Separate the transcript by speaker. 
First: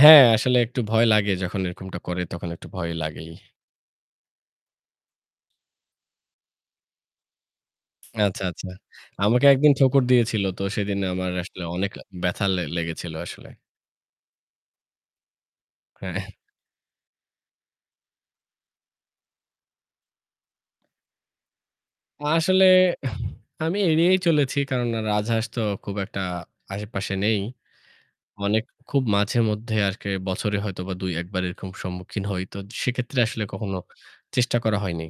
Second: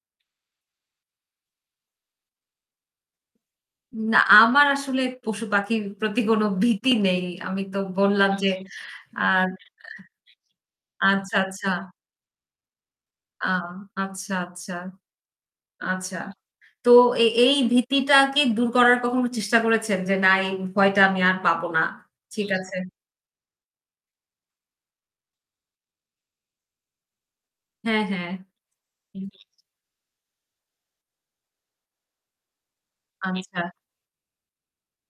Speaker 1: হ্যাঁ, আসলে একটু ভয় লাগে। যখন এরকমটা করে তখন একটু ভয় লাগেই।
Speaker 2: না আমার আসলে পশুপাখির প্রতি কোনো ভীতি নেই। আমি তো বললাম
Speaker 1: আচ্ছা,
Speaker 2: যে
Speaker 1: আচ্ছা। আমাকে
Speaker 2: আর
Speaker 1: একদিন ঠোকর দিয়েছিল তো সেদিন আমার
Speaker 2: আচ্ছা,
Speaker 1: আসলে
Speaker 2: আচ্ছা।
Speaker 1: অনেক ব্যথা লে লেগেছিল
Speaker 2: আ
Speaker 1: আসলে।
Speaker 2: আচ্ছা, আচ্ছা, আচ্ছা।
Speaker 1: হ্যাঁ।
Speaker 2: তো এ এই ভীতিটা কি দূর করার কখনো চেষ্টা করেছেন? যে, "না, এই ভয়টা আমি আর পাবো না।" ঠিক
Speaker 1: আসলে
Speaker 2: আছে।
Speaker 1: আমি এড়িয়েই চলেছি কারণ রাজহাঁস তো খুব একটা আশেপাশে নেই।
Speaker 2: হ্যাঁ, হ্যাঁ।
Speaker 1: মানে খুব
Speaker 2: হুম।
Speaker 1: মাঝেমধ্যে আরকি বছরে হয়তো বা ২-১ বার এরকম সম্মুখীন হই। তো সেক্ষেত্রে আসলে
Speaker 2: আচ্ছা।
Speaker 1: কখনো চেষ্টা করা হয়নি।